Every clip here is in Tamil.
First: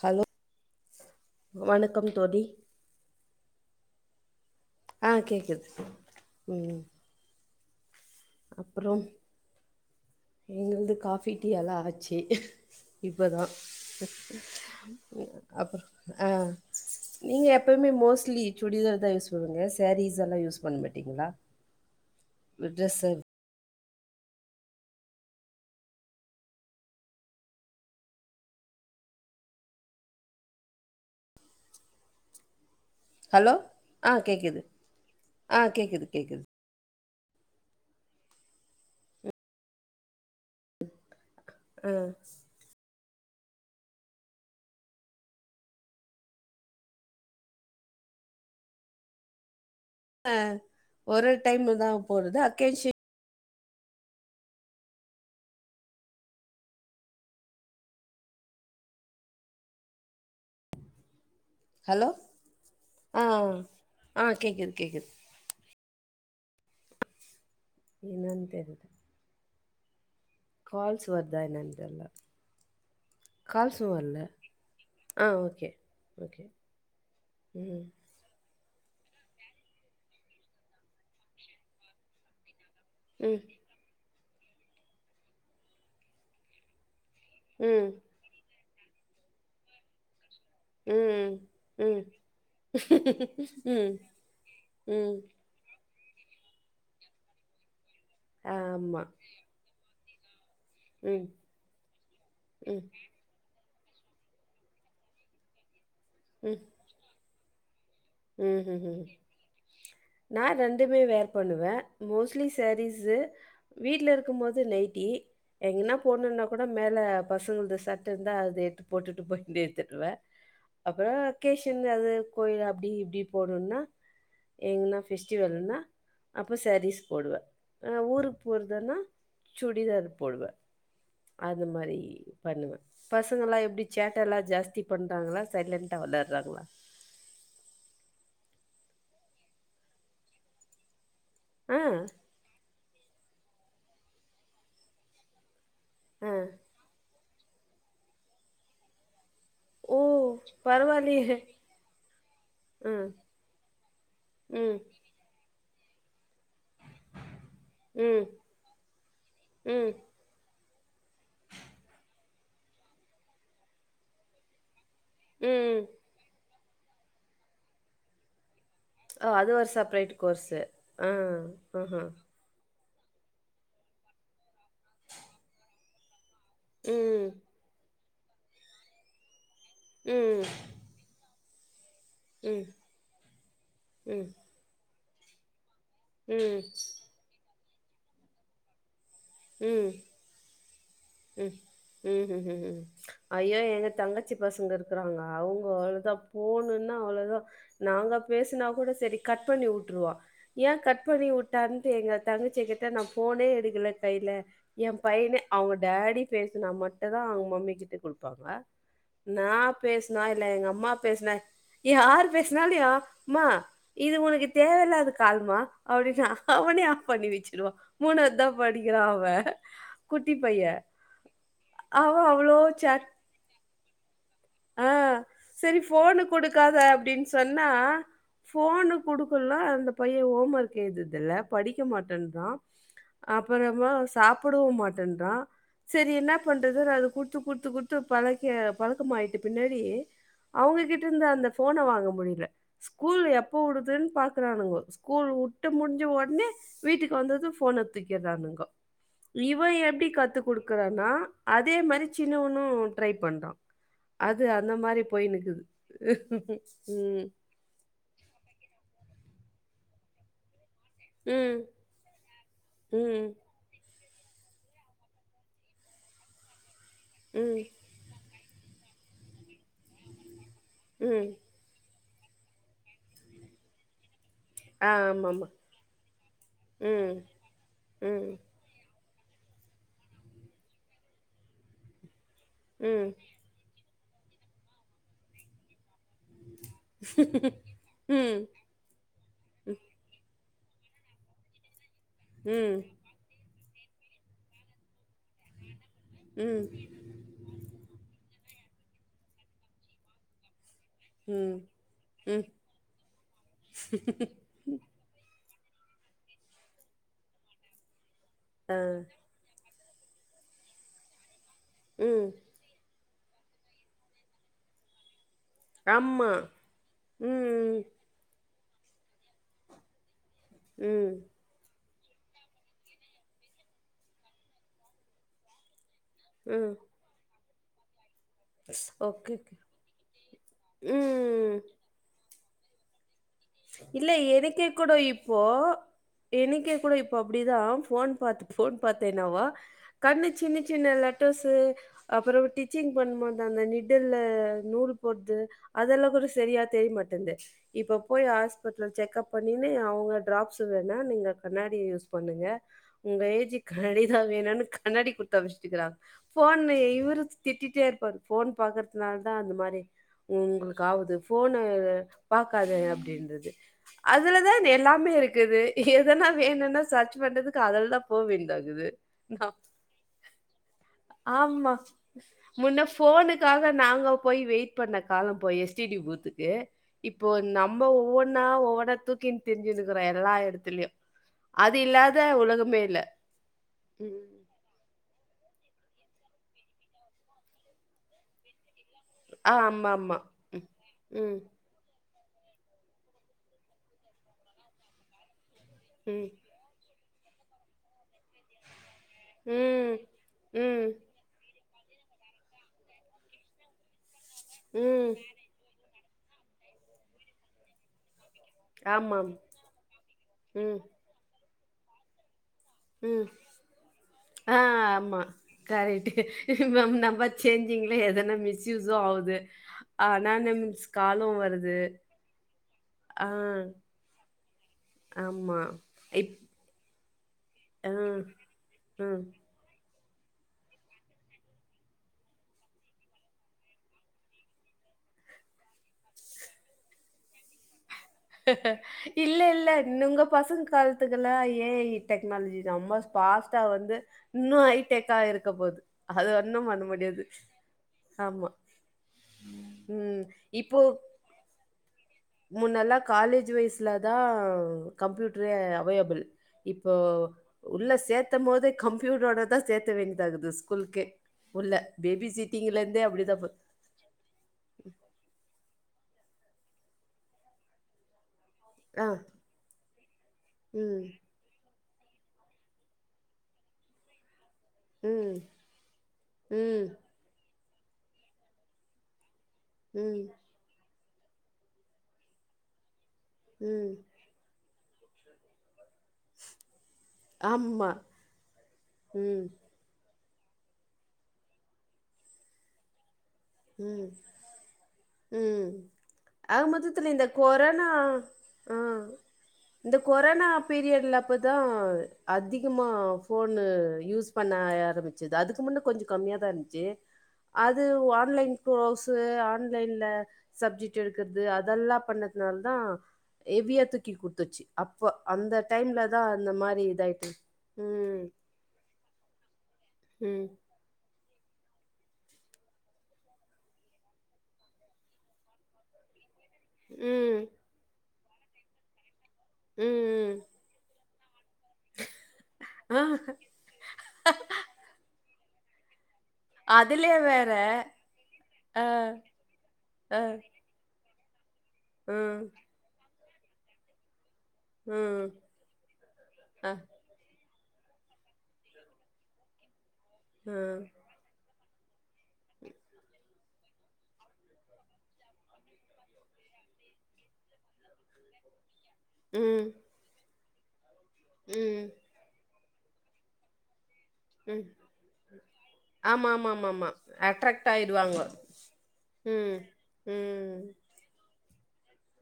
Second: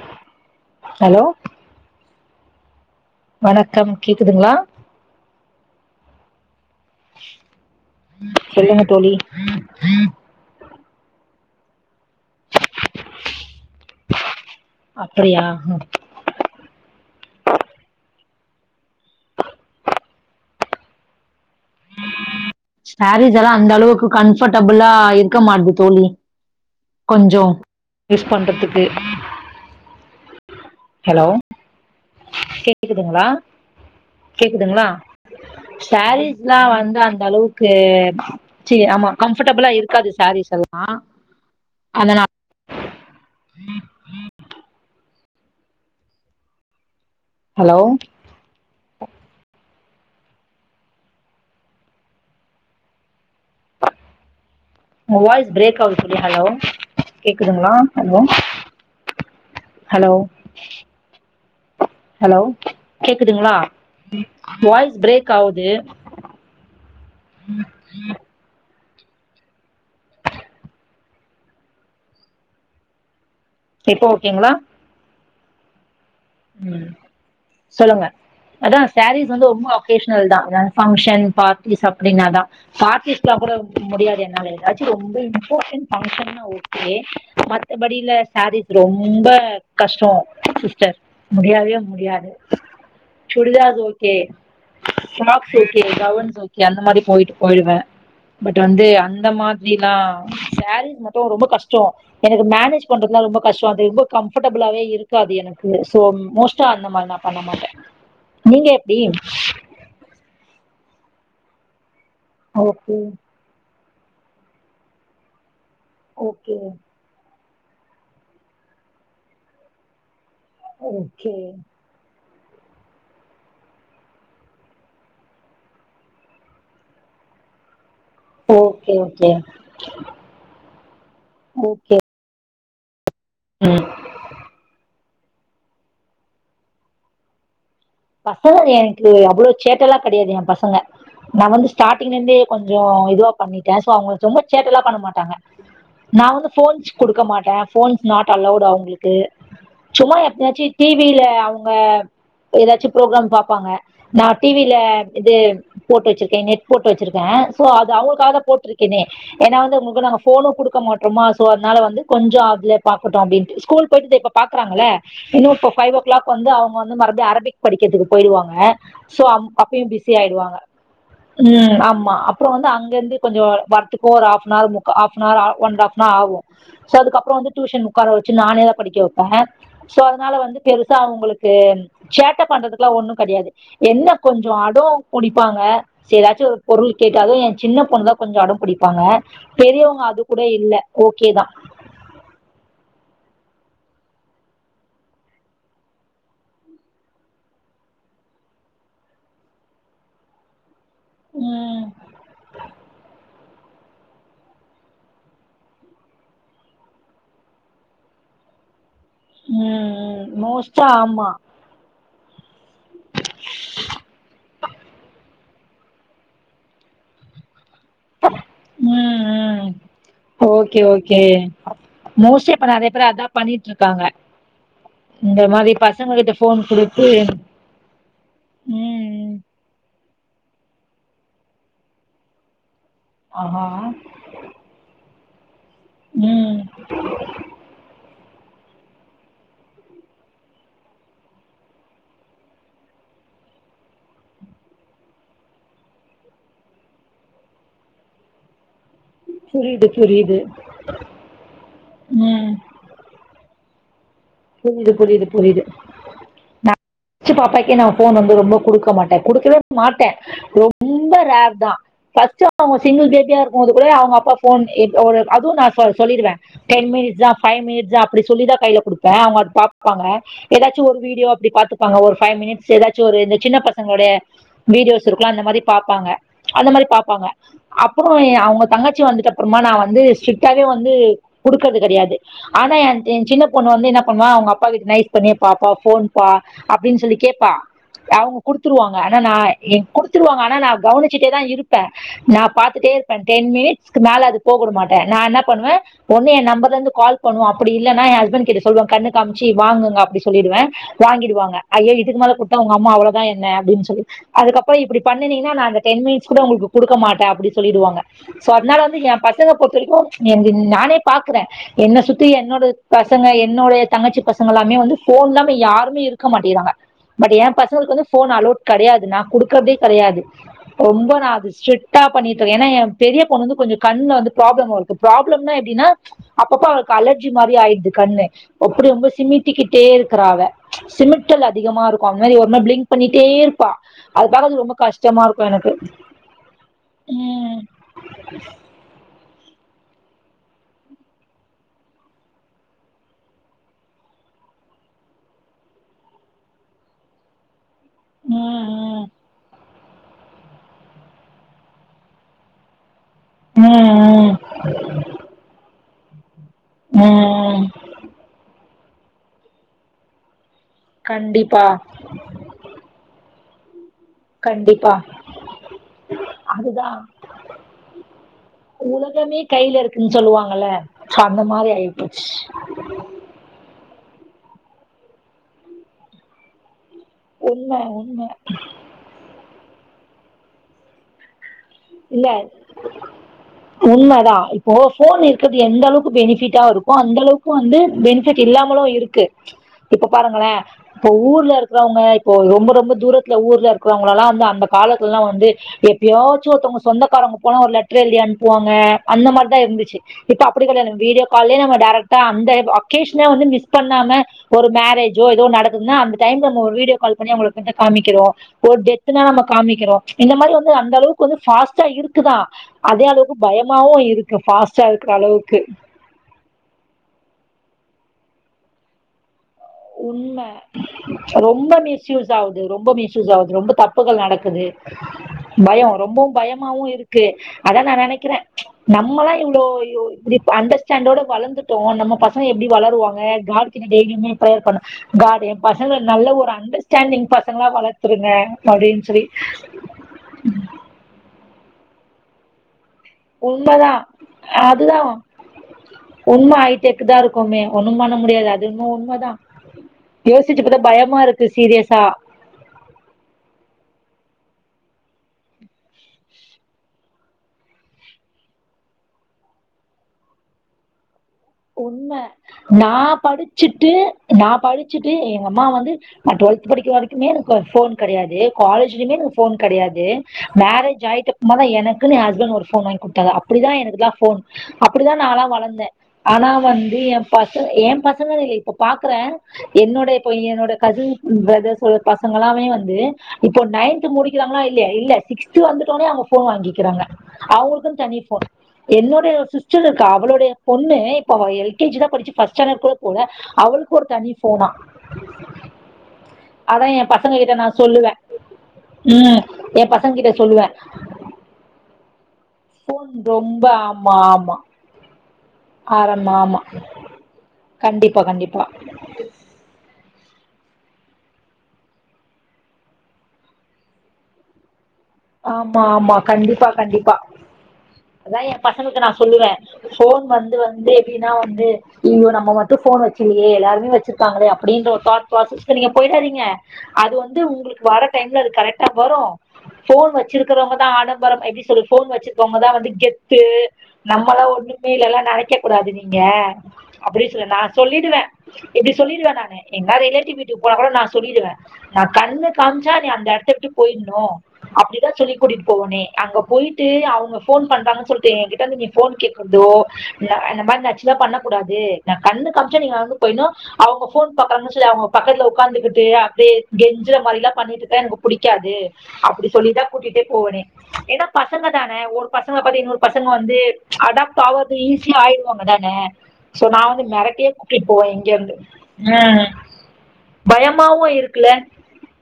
ஹலோ ஹலோ வணக்கம் தோழி வணக்கம் கேக்குதுங்களா ஆ கேக்குது ம் சொல்லுங்க தோழி எங்களுது காஃபி டீ எல்லா ஆச்சு இப்பத அப்படியா ம். அப்பறோ ஆ நீங்க எப்பயுமே மோஸ்ட்லி சுடிதார் தா யூஸ் பண்ணுவிங்களா சாரீஸ் எல்லா யூஸ் பண்ண மாட்டீங்களா ட்ரெஸ்ஸு சேரீஸ்ஸல அந்த அளவுக்கு கம்ஃபர்டபுளா இருக்க மாட்டுது தோழி கொஞ்சோ யூஸ் பண்றதுக்கு ஹலோ கேக் கேக்குதுங்களா ஹலோ ஆ கேக்குது கேக்குதுங்ளா ஆ கேக்குது கேக்குது ஸோரீஸ்லா வந்து அந்த அளவுக் க்கு சீ ஆமா கம்ஃபர்டபுளா இருக்காது சேரீஸ் எல்லா ஆ ஆ அத நா ஹலோ ஆ ஒரு ஒரு டைமுலத போறது அக்கேஷன் உங்க வாய்ஸ் பிரேக்காவுது தோழி ஹலோ கேக்குதுங்ளா ஹலோ ஹலோ ஹலோ ஆ கேக்குதுங்ளா ஆ கேக்குது வாய்ஸ் கேக்குது பிரேக் காவுது என்னன்னு தெரில கால்ஸ் வருதா என்னான்னு தெர்ல கால்சு இப்போ வர்ல ஓகேங்களா ஆ ஓகே ஓகே. ம் ம். சொல்லுங்க அதா ஸாரீஸ் வந்து ரொம்ப ஒக்கேஷ்னல் தா பங்க்ஷன் பார்ட்டிஸ் அப்டினாத பார்ட்டிஸ்ல ம். கூட முடியாது என்னால எதாச்சு ரொம்ப இம்பார்டன் பங்க்ஷன்னா ஓகே ம். மத்தபடியில ஸாரீஸ் ரொம்ப கஷ்ட ம். முடியாவே ம். முடியாது சுடிதார் ம். ஓகே ம். சும்மா ஓகே கவூன்ஸ் ஓகே அந்த மாரி போயிடு போயிருவே பட் வந்து ஆமா. அந்த மா [unintelligible] சாரீஸ் மட்டு ம். ரொம்ப கஷ்ட எனக்கு மேனேஜ் ம். பண்றதுல ரொம்ப கஷ்ட அது ரொம்ப கம்ஃபர்டபுளாவே இருக்காது எனக்கு சோ மோஸ்ட்டா அந்த மாரி நா பண்ண மாட்டே ம் ம் ம் நா ரெண்டுமே வேர் பண்ணுவே மோஸ்டி மோஸ்ட்லி ஓகே சாரீஸ்சு வீட்ல இருக்கு போது நைட்டி எங்கனா போனும்னா ஓகே கூட மேல பசங்கள்ட்ட சட்ட இருந்த அது எடுத்து போட்டுட்டு போய் வண்டி எடுத்துடுவே அப்பறோ ஓகே வெக்கேஷன் அது கோயி அப்டி இப்டி போனும்னா எங்கனா ஃபெஸ்டிவல்னா அப்போ சாரீஸ் போடுவே அ ஊருக் போறதுன்னா ஓகே ஓகே சுடிதார் போடுவே அந்த ஓகே மாரி பண்ணுவே பசங்கலா ம் எப்படி சேட்டைலா ஜாஸ்தி பண்றாங்களா சைலண்ட்டா விளையாடுறாங்களா பசங்க எனக்கு அவ்ளோ சேட்டைலா கடையாது என் பசங்க நா வந்து ஆ, ஸ்டார்ட்டிங்லே இருந்தே கொஞ்ச இதுவா பண்ணிட்டே சோ அவங்க ஒரு ரொம்ப சேட்டைலா பண்ண மாட்டாங்க நா ஆ. வந்து ஃபோன்ஸ் குடுக்க மாட்டே ஃபோன்ஸ் நாட் அலவூட் அவுங்களுக் கு ஓ சும்மா எப்பயாச்சு டிவில பரவாயில்லையே அவுங்க எதாச்சு ம் ப்ரோக்ராம் பாப்பாங்க நா டிவில ம் இது போட்டு வச்சிருக்கே நெட் போட்டு வச்சிருக்கே சோ அது ம் அவுங்கக்ளுக்காக தா போட்டிருக்கேனே ஏன்னா வந்து ம் அவுங்களுக்கு நாங்க ஃபோனு குடுக்க மாட்றோமா சோ அதனால வந்து கொஞ்ச அதில பாக்கட்டு அப்படின்ட்டு ஸ்கூல் போயிட்டு இப்போ பாக்கறாங்கள இன்னு இப்ப ம் ஃபைவ் ஓ கிளாக் வந்து அவுங்க வந்து மறுபடி அரபிக் படிக்கிறதுக்கு போயிடுவாங்க சோ ஓ அப் அது ஒரு அப்பயு செப்ரேட் பிஸி ஆய்டுவாங்க கோர்ஸு ஆ ம் ஆஹா ஆமா அ ப்புறோ வந்து அங்கருந்து கொஞ்சோ வரத்துக்கு ஒரு ஹாஃப்னார் மு ஆஃப் அனஹர் ஆ ஒன் அண்ட் ஆஃப்னர் ஆகு சோ ம் அதுக்கப்புற வந்து டியூஷன் உட்கார வச்சு நானேதா படிக்க வைப்பே சோ அதனால ம் வந்து பெருசா உங்களுக்கு சேட்டை ம் ம் பண்றதுக்கெல்லா ஒண்ணு கிடையாது என்ன ம் கொஞ்ச அடோ பிடிப்பாங்க எதாச்சு ஒரு ம் பொருள் கேட்டாலு என் சின்ன பொண்ணு தா கொஞ்ச அடம் பிடிப்பாங்க ம் பெரியவங்க அது கூட இல்ல ஓகே தா உம் உம் உம் உம் ஐயோ எங்க தங்கச்சி பசங்க இருக்கறாங்க அவுங்க அவ்ளதா ஃபோனுன்னா அவ்ளதா நாங்க பேசினா கூட சரி கட் பண்ணி விட்டுருவா ஏன் கட் பண்ணி ம் விட்டான்ட்டு எங்க தங்கச்கிய கேட்டா நா ஃபோனே எடுக்கல கையில என் பையனே அவுங்க டேடி பேசுனா மட்டு தா அவங்க மம்மி கிட்ட குடுப்பாங்க நா ம் பேசுனா இல்ல எங்க மோஸ்டா அம்மா ஆமா பேசனா யாரு பேசினாலு அ இது உனக்கு தேவையில்லாத கால்மா அப்படின்னு அவனே ஆப் பண்ணி வச்சிருவா மூண தா படிக்கிறா ம் அவன் ம் குட்டி பைய ஓகே ஓகே அவன் அவ்ளோ சேட் அதா பண்ணிட்டு இருக்காங்க ஆ இந்த மாரி சரி பசங்க ஃபோனு கிட்ட ஃபோன் குடுக்காத குடுத்து அப்படின்னு சொன்னா ஃபோனு குடு ம் ல்லா அந்த பைய ஹோம் ஒர்க் எழுந்ததுல்ல படிக்க மாட்டேன்றா ஆஹா அப்புறமா சாப்பிடவு மாட்டேன்றான் சரி என்ன ம் பண் றது அது குடுத்து குடுத்து குடுத்து பழக்கி பழக்கமாய்ட்டு பின்னாடி அவுங்ககிட்ட இருந்து அந்த ஃபோன வாங்க முடியல ஸ்கூல் எப்ப விடுதுன்னு பாக்குறானுங்க ஸ்கூல் விட்டு முடிஞ்சு உடனே வீட்டுக்கு வந்தது ஃபோன தூக்கிறானுங்க இவன் புரியுது எப்டி புரியுது கத்து குடுக்குறானா அதே மாரி ம் சின்னவனு ட்ரை பண்றான் புரியுது புரியுது புரியுது நா ம். [inaudible] பாப்பாக்கே நா ஃபோன் வந்து ரொம்ப குடுக்க மாட்டே குடுக்கவே மாட்டே ரொம்ப ரொம்ப ரேர் ம். தா ஃபஸ்ட்டு அவுங்க சிங்கிள் ம். பேபியா இருக்கும் போது கூட அவங்க அப்பா ஃபோன் அதுவு நான் சொ சொல்லிருவே டென் மினிட்ஸ் ஸா ஃபைவ் ம். மினிட்ஸா அப்டி சொல்லி தா கையில குடுப்பே அவுங்க பாப்பாங்க எதாச்சு ஒரு வீடியோ ம். அப்டி பாத்துட்டு பாங்க ஒரு ஃபைவ் மினிட்ஸ் எதாச்சு ஒரு இந்த சின்ன பசங்களோடைய ஆ வீடியோஸ் இருக்குல அந்த ஆமாமா. மாரி பாப்பாங்க அந்த மாரி ம். பாப்பாங்க அப்புறோ ம். அவுங்க தங்கச்சி வந்துட்டு அப்புறமா நா வந்து ஸ்ட்ரிக்டாவே வந்து குடுக்கறது கிடையாது ஆனா ம். என் சின்ன பொண்ணு வ ந்து என்ன பண்ணுவா அவுங்க அப்பாகிட் நைஸ் பண்ணி பா பா ஃபோன் பா அப்படின்னு சொல்லி கேப்பா அவுங்க ம். குடுத்து குடுத்துருவாங்க ஆனா நா குடுத்துருவாங்க ஆனா நா கவனிச்சுட்டே தா இருப்பேன் நா ம். பார்த்துட்டே இரு டென் மினிட்க்கு மேல அது போக விட மாட்டேன் நான் என்ன பண்ணுவன் ஒண்ணு என் ம். நம்பர்ல இருந்து கால் பண்ணுவ அப்டி இல்லைன்னா என் ஹஸ்பண்ட் கிட்ட சொல்லுவன் கண்ணு காமிச்சி வாங்குங்கஅப்டி சொல்லிடுவேன் வாங்கிடுவாங்க ம். ஐயோ இதுக்கு மேல ம். குடுத்தா உங்க அம்மா அவ்ளோதான் என்ன அப்டின்னு சொல்லி அதுக்கப் இப்டி பண்ணிநிங்கன்னா நான் அந்த டென் மிட்ஸ் கூட உங்களுக்கு குடுக்க மாட்டன் அப்டினு சொல்லிடுவாங்கோ சோ அதனால ஆ. வந்து எ பக் பசங்க பொறுத்த வரைக்கும் எங் நானே பார்கறேன் என்ன சுத்தி ம். என்னோட பசங்க என் என்னுடைய தங்கச்சி பசங்க எல்லாமே வந்து போன் இல்லாம யாருமே இருக்க ஆமா. மாட்டேங்கறாங்க பட் என் ம். பசங்களுக்கு வந்து போன் அலோட் கிடையாது நான் குடுக்கறதே கிடையாது ரொம்ப ம். நான் அது ஸ்ட்ரிட் டா பண்ணிட்டு இருக்க ஏன்னா என் பெரிய பொண்ணு வந்து கொஞ்சம் கண்ணுல வந்து ஃப்ராப்ளம் வருது ப்ராப்ளம்னா எப்பின்னா அப்பப்பா ம். அவளுக்கு அலர்ஜி மாறரி ஆயிடுது கண்ணு அப்டி ரொம்ப ஓகே. சிமிட்டிக்கிட்டே இருக்கிற அவ சிமிட்டல் ம். அதிகமா இருக்கும் அந்த மேர் ஒரே பிளிங்க் பண்ணிட்டே இருப்பா இல்ல அது ப அது ரொம்ப கஷ்டமா இருக்கும் எனக்கு என்க்கே கூட இப்ப ம் அப்டிதான் போன் பாத் போன் பாத் என்னாவா கண்ணு சின்ன சின்ன லட்டர்ஸூ அப்பறம் டிச்சிங் பண்ணும்போது அந்த நிடில்ல நூல் போற்து அதெல்லாம் கூட சரியா தெரிய மாட்டு்ந்து இப்ப போய் ஹாஸ்பிட்டல் ம் செக்ப் பண்ணின்னு அவங்க டிராப்ஸ் வேணா நீங்க கண்ணாடியே யூஸ் பண்ணுங்க உங்க ம் ஏஜ்க்கு கண்ணாடி தான் ம் வேணும்ன்னு கண்ணடி குடுத்து அனுப்ச்சி விட்டுருக்கிறாங்க போன் ம் இவரு ம் திட்டிட்டே இருப்பாரு போன் பாக்குறதுனால தான் அந்த மாரி உங்களுக்கு ஆகுது போன்னு கண்டிப்பா பாக்காத அப்டின்றது அதுல தான் கண்டிப்பா எல்லாமே இருக்குது எதனா வேணும்ன்னா அதுதா சர்ச் பண்றதுக்கு அதுல தான் போ வேண்டியதா இருக்குது உலகமே கையில இருக்குன்னு சொல்லுவாங்கல்ல சோ அந்த மாரி ஆமா ஆயிப்போச்சு முன்ன ஃபோனுக்காக நாங்க போய் வெயிட் பண்ண காலம் போய் எஸ் டி டி பூத்துக்கு இப்போ உண்ம நம்ம உண்ம ஒவ்வொன்னா ஒவ்வொன்ன தூக்கின்னு தெரிஞ்சுன்னுக்கறோம் எல்லா இடத்துலயும் அது இல்ல இல்லாத உலகமே இல்ல ம் ஓ போன் இருக்கிறது எந்த அளவுக்கு பெனிஃபிட்டா இருக்கும் அந்த அளவுக்கு வந்து பெனிஃபிட் இல்லாமலும் இருக் க்கு ஆ இப்ப ஆமாமா. பாருங்களே இப்ப ம். ஊர்ல இருக் இருக்கறவங்க இப்போ ரொம்ப ரொம்ப தூரத்துல ஊர்ல இருக்கிறவங்களல்லாம் வந்து அந்த காலத்துலல்லாம் வந்து எப்பயோ ம். ஒருத்தவங்க சொந்தக்காரங்க போன ஒரு லெட்டர் எழுதி அனுப்புவாங்க அந்த ம். மாதிரிதான் ம். இருந்துச்சு இப்ப அப்டி ம். கிடையாது வீடியோ கால்லே நம்ப டேரக்டா அந்த அகேஷ்னல் வந்து மிஸ் பண்ணாம ஒரு ம். மேரேஜோ ஏதோ நடக்குதுனா அந்த டைம்ம ஒரு வீடியோ கால் பண்ணி காமிக்கிறோம் ஒரு டேத்துனா ஆமாம். காமிக்கிறோம் இந்த மாதிரி வந்து ம். அந்த அளவுக்கு கொஞ்சம் ஃபாஸ்ட்டா இருக்குதான் அதே ம். அளவுக்கு பயமாவும் இருக்கு ஃபாஸ்ட்டா இருக்கிற அளவுக்கு ரைட்டு ம் நம்ம சேஞ்சிங்ல எதனா மிஸ்யூஸும் ஆகுது ஆனா உண்ம ரொம்ப மிஸ்யூஸ் ஆகுது ரொம்ப ஆ மிஸ்யூஸ் ஆகுது ரொம்ப தப்புகள் நடக்குது ஆமா. பயம் ரொம்பவும் இப் பயம் பயமாவும் இருக்கு அதான் ஆ நான் நினைக்கிறேன் ம். நம்மலாம் இவ்ளோ இயோ இப் அண்டர்ஸ்டாண்டோட வளர்ந்துட்டோம் நம்ம பசங்க எப்டி வளருவாங்க கார்க்கு டெய்லுமே ஃப்ரேயர் பண்ணுவே காட் என் பசங்கல நல்ல ஒரு அண்டர்ஸ்டாண்டிங் பசங்கலா வளர்த்து குடுத்துருங்க அப்டின்னு சொல்லி இல்ல, இல்ல. உங்க பசங்க காலத்துக்குல ஏ ஐ டெக்னாலஜி ரொம்ப ஃபாஸ்ட்டா வந்து உண்மைதான் இன்னும் அதுதான் ஹைடெக்கா இருக்க போகுது அது ஒன்னும் பண்ண முடியாது மே ஒண்ணும் பண்ண முடியாது ஆமா. அது இன்னும் உண்மைதான் ம். யோசிச்ச பாத்தா பயமா இருக்கு சீரியஸா முன்னல்லா காலேஜ் வயஸ்ல தான் கம்ப்யூட்டரு அவைலபிள் இப்போ உள்ள சேர்த்தும் போதே கம்ப்யூட்டரோடதான் சேர்த்த வேண்டியதாகுது ஸ்கூலுகே உண்ம நா போ- படிச்சுட் டு நா படிச்சுட்டு எங்க அம்மா வந்து நா டுவெலத் படிக்கிற வரைக்குமே எனக்கு ஃபோன் கெடையாது ஆ காலேஜ்லையுமே எனக்கு ஃபோன் கெடையாது மேரேஜ் ம் ஆயிட்ட சும்மா தா எனக்குன்னு ஏ ஹஸ்பண்ட் ஒரு ஃபோன் வாங்கி குடுத்தாரு அப்டிதா எனக்குல்லா ஃபோன் அப்டிதா நான்ல்லா ம் வளந்தே ஆனா ம் வந்து ஏ பசக ஏ பசங்கனு இல்ல இப்ப பாக்குற என்னோட ஏ பையனோட ம் இப்ப என்னோட கசின் பிரதர்ஸ் ஓட பசங்க எல்லாமே வந்து இப்போ ம் நைன்த் முடி முடிகிறாங்கலா இல்லியா இல்ல சிஸ்த்து வந்துடானுவோ ஃபோன் வாங்கிக்கிறாங்க ஆமா அவுங்களுக்கு தனி ஃபோன் என்னுோடைய ம் சிஸ்டர் இருக்கா அவளுடைய பொண்ணு இப்போ எல் கே ஜி தா படிச்சு பஸ்ட் ஸாண்டட் கூட போல அவளுக்கு ஒரு ம் தனி ஃபோனா ம் ஆக அதான் மொத்ததுல என் இந்த பசங்க கிட்ட நான் கொரனா சொல்லுவேன் ஆ ம் என் இந்த பசங்க கிட்ட கொரோனா சொல்லுவேன் பீரியடல அப்பதா அதிகமா ஃபோன் ரொம்ப ஃபோனு ஆமா யூஸ் பண்ண ஆமா ஆரம்பிச் சது அதுக்கு முன்ன கொஞ்சோ ஆரம்ப கம்மியாக தா ஆமா இருந்துச்சு அது வா கண்டிப்பா கண்டிப்பா கோர்ஸு ஆன்லைன்ல சப்ஜெக்ட் எடுக்குறது அதெல்லா பண்ணதுனால தா ஹேவியா தூக்கி குடுத்துச்சு அப்ப அந்த ஆமா டைம்ல ஆமா தா இந்த கண்டிப்பா மாரி கண்டிப்பா இதாயிட்டு ம் அதா ஏ பசங்களுக்கு நா சொல்லுவே ஃபோன் ம் வந்து வந்து எப்டின்னா வந்து ஐய்யோ நம்ம மட்டு ஃபோன் வச்சுலையே எல்லாருமே வச்சிருக்காங்களே அப்டின்ற ஒரு தாட் ப்ராசஸ்கு நீங்க போயிடாதீங்க அது வந்து ம் உங்களுக்கு வர டைம்ல அது கரெக்ட்டா வரு ம் ஃபோன் ம் வச்சிருக்கிறவங்க தா ஆடம்பரம் எப்டி சொல்றது ஃபோன் வச்சிருக்கவங்க தா வந்து ஆ கெத்து நம்மளா ஒண்ணுமே இல்லல்லனு நெனைக் க கூடாது நீங்க அதுலயே அப்டின்னு சொல்லுவ வேற நா சொல்லிடுவே ஆ இப்டி சொல்லிடுவே நானு எங்கயாவுது ஆ ரிலேட்டிவ் வீட்டுக் போகுள்ள நா சொல்லிடுவே நா ம் கண்ணு காமிச்சா நீ அந்த எடத்த விட்டு போயிருணு அப்டிதா ம். சொல்லி கூட்டிட்டு போவனே அங்க அ, போயிட்டு அவுங்க ஃபோன் பன்றாங்கு சொல்ட்டு ஏ கிட்ட வந்து நீ ஃபோன் கேக்குறதோ னா அந்த ம். மாதிரி நச்சுதா பண்ண கூடாது நா கண்ணு காமிச்சா நீங்க வந்து போயினு அவுங்க ஃபோன் பாக்குறாங்கன்னு சரி அவுங்க பக்கத்துல உக்காந்துகுட்டு அப்டியே கெஞ்சற மாரில்லா பண்ணிட்டு இருந்தா எனக்கு பிடிக்காது அப்டி ம். சொல்லிதா கூட்டீட்டே போவனே ஏனா பசங்க ம். தான ஒரு பசங்க பத்தி இன்னொரு பசங்க வந்து அடாப் ம். பாவது ஈஸியா ஆயிருவாங்க தான ஆமா, ஆமா, சோ ஆமா, நா ஆமா. வந்து மெரட்டியே அட்ராக்ட் கூட்டிட்டு போவ ஆயிருவாங்க. இங்க இருந்து ம் ம். பயமாவு இருக்குல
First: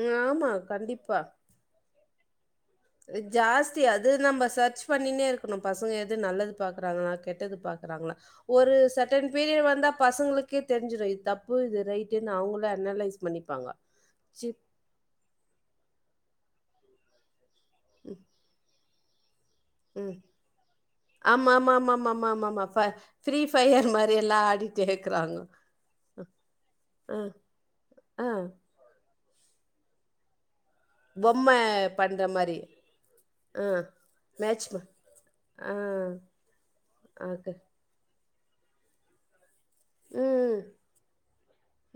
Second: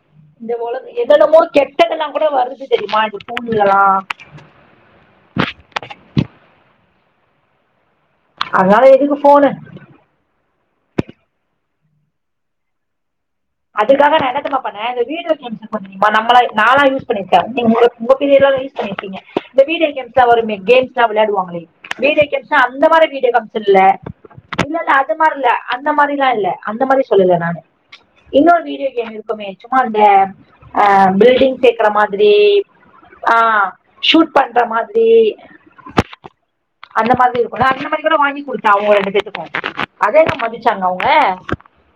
ம். ஆமா, இந்த ஒலகோ கண்டிப்பா. எதலமோ கெட்டதெல்லா கூட வருது தெரியுமா இந்த ஜாஸ்தி ஃபோன்லலாம் அது நம்ம சர்ச் பண்ணினே இருக் குனு பசங்க எது நல்லது பாக்குறாங்களா கெட்டது பாக்குறாங்களா ஒரு அதனால எதுக்கு செர்டைன் ஃபோனு பீரியர் வந்தா பசங்களுக் கே தெரிஞ்சிரு இது தப்பு இது ரைட்டுனு அவுங்களே அனலைஸ் பண்ணிப்பாங்க. அதுக்காக நா என்ன சி தெர்மா பண்ண இந்த வீடியோ கேம்ஸ் இருக்கு தெரியுமா நம்மளா நாலா யூஸ் பண்ணிருக்க நீங்க [unintelligible] உங்க பீடியர்ல யுஸ் பண்ணிருப்பீங்க இந்த வீடியோ ம். கேம்ஸ்லா வருமே கேம்ஸ்லா ஆமா, வெளயாடுவாங்களே ஆமா, ஆமா, ஆமா, வீடியோ ஆமா, ஆமா, கேம்ஸ்னா ஆமா. ஃப அந்த மாரி வீடியோ ஃப்ரீ கேம்ஸ் இல்ல ஃபயர் மாரி எல்லாம் இல்ல ஆடிட்டே இல்ல அது மாரி இருக்குறாங்க. இல்ல அந்த மாதிரிலா இல்ல அந்த மாதிரி அ, சொல்லல நானு அ. இன்னொரு வீடியோ கேம் இருக்குமே சும்மா இந்த அ பொம்ம பில்டிங் சேக்குற பண்ற மாதிரி மாரி ஆ ஷூட் பண்ற மேட்ச் ப மாதிரி ஆ அந்த மாதிரி ஓகே இருக்குல அந்த மாதிரி கூட வாங்கி குடுத்தாங்க ரெண்டு பேத்துக்கு அத எங்க மதிச்சாங்க அவுங்க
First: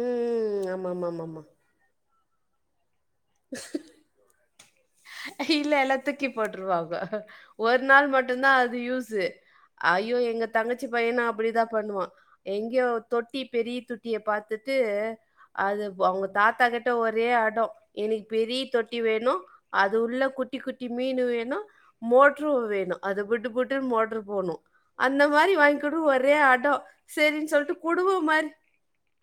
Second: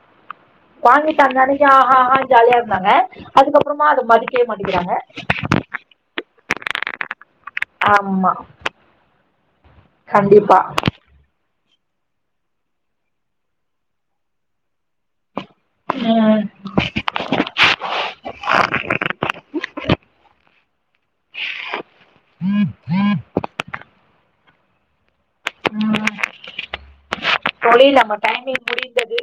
ம் ம் ம் வாங்கிதந்த ஆமாமாமாமா அன்னைக்கு ஆ ஆ ஜாலியா இருந்தாங்க அதுக்கப்றோமா அத மதிக்கவே மாட்டேங்கிறாங்க கீழ எல்லா துக்கி போட்ருவாங்க ஒரு நாள் ஆமா மட்டும்தா அது யூஸ் ஐயோ எங்க கண்டிப்பா தங்கச்சி பயணூ அப்டிதான் பண்ணுவா எங்கயோ தொட்டி பெரிய தொட்டிய பாத்துட்டு அது பவ் அவுங்க ம் தாத்தா கிட்ட ஒரே அடோ எனக் பெரிய தொட்டி வேணு அது உள்ள குட்டி குட்டி மீனு வேணு மோட்ரு வேணும் அத விட்டு புட்டு மோட்ரு போணும் அந்த மாரி வாய்ங்குடு ம் ஒரே அடோ சேரின்னு சொல்ட்டு தோழி குடுவ நம்ம மாரி டைமிங் முடிந்தது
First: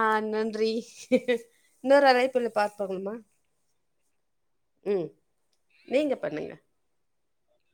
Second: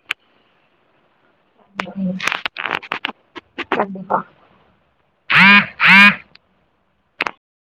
ஆ நன்றி இன்னொரு ம், அழைப்புள பாத் பாக்லாமா கண்டிப்பா உம் நீங்க பண்ணுங்க